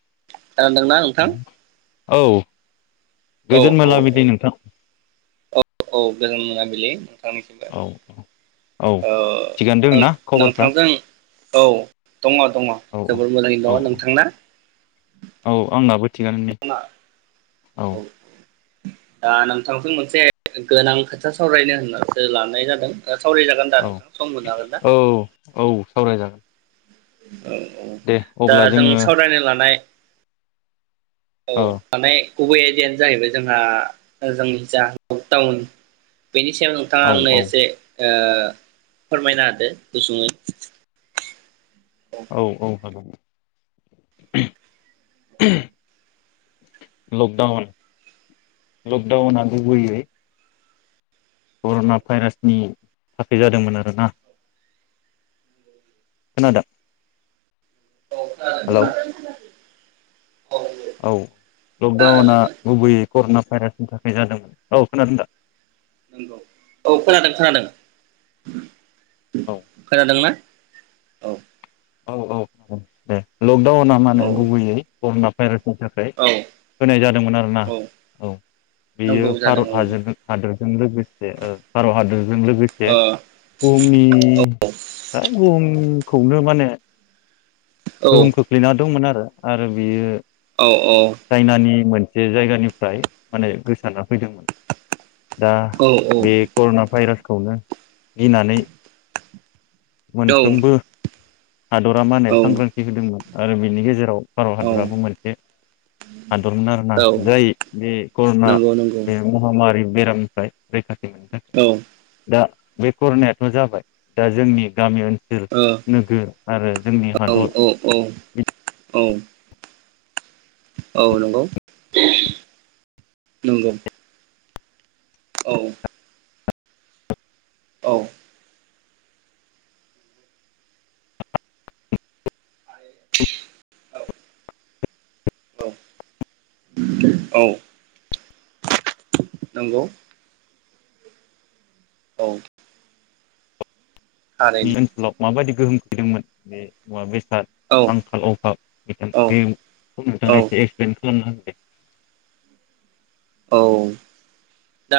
[unintelligible] दोंना नोंथां औ औ गोजोन औ मोला बिलि नोंथां औ गोजोन मोना बिलि [unintelligible] औ औ थिगानो दों ओ ना खबरफ्रा नोंथांजों औ दङ दङ औ जोबोर मोजाङै औ दङ औ नोंथांना औ आंनाबो थिगानो दे औ दा नोंथांजों मोनसे गोनां खोथा सावरायनो होननासो लानाय जादों सावरायजागोन दा औ नोंथां सम होनो हागोन ना औ औ सावराय जागोन [inaudible] औ औ दा जों जोङो सावरायनो लानाय औ थानाय गुबै एरियानो जाहैबाय जोंहा जोंनि जा लकडाउन बेनि सायाव नोंथाङा औ आंनो औ एसे ओ फोरमायनो होदो गुसुङै औ औ हागोन उह उह लकडाउन लकडाउन आ गुबुयै करना भाइरासनि थाखाय जादोंमोन आरोना खोनादों हेलौ [inaudible] औ लकडाउना नंगौ गुबैयै करना भाइरासनि थाखाय जादोंमोन औ खोनादों दा नंगौ औ खोनादों खोनादों औ खोनादोंना औ औ औ औ दे लकडाउना औ माने गुबैयै करुना भाइरास नि थाखाय औ होनाय जादोंमोन आरो ना औ औ बेयो नंगौ जादों भारताद हादोरजों लोगोसे औ भारत हादोरजों लोगोसे औ बुहुमनि खौनो माने ओ गोहोम खोख्लैना दंमोन आरो आरो बेयो औ चाइनानि मोनसे सासे जायगानिफ्राय माने गोसारना फैदोंमोन दा औ बे करना भाइरास खौनो गिनानै मोनफ्रोमबो हादरा मा होने औ सांग्रांथि होदोंमोन आरो बिनि गेजेराव भारत औ हादराबो मोनसे हादरमोन आरोना औ जाय बे करना नंगौ नंगौ बे महामारि बेरामनिफ्राय रैखाथि मोननो थाखाय औ दा बे करनायाथ जाबाय दा जोंनि गामि ओन ओ [inaudible] नोगोर आरो जोंनि औ हादर औ औ औ औ नंगौ नंगौ औ औ औ औ नंगौ औ थारैनो ओनसोलाव माबायदि गोहोम खोख्लैदोंमोन बे मुवा बे साद औ आंखाल अभाब बिथां औ बेखौ नोंथाङा औ एसे एक्सप्लेन खालामनो हागोन औ दा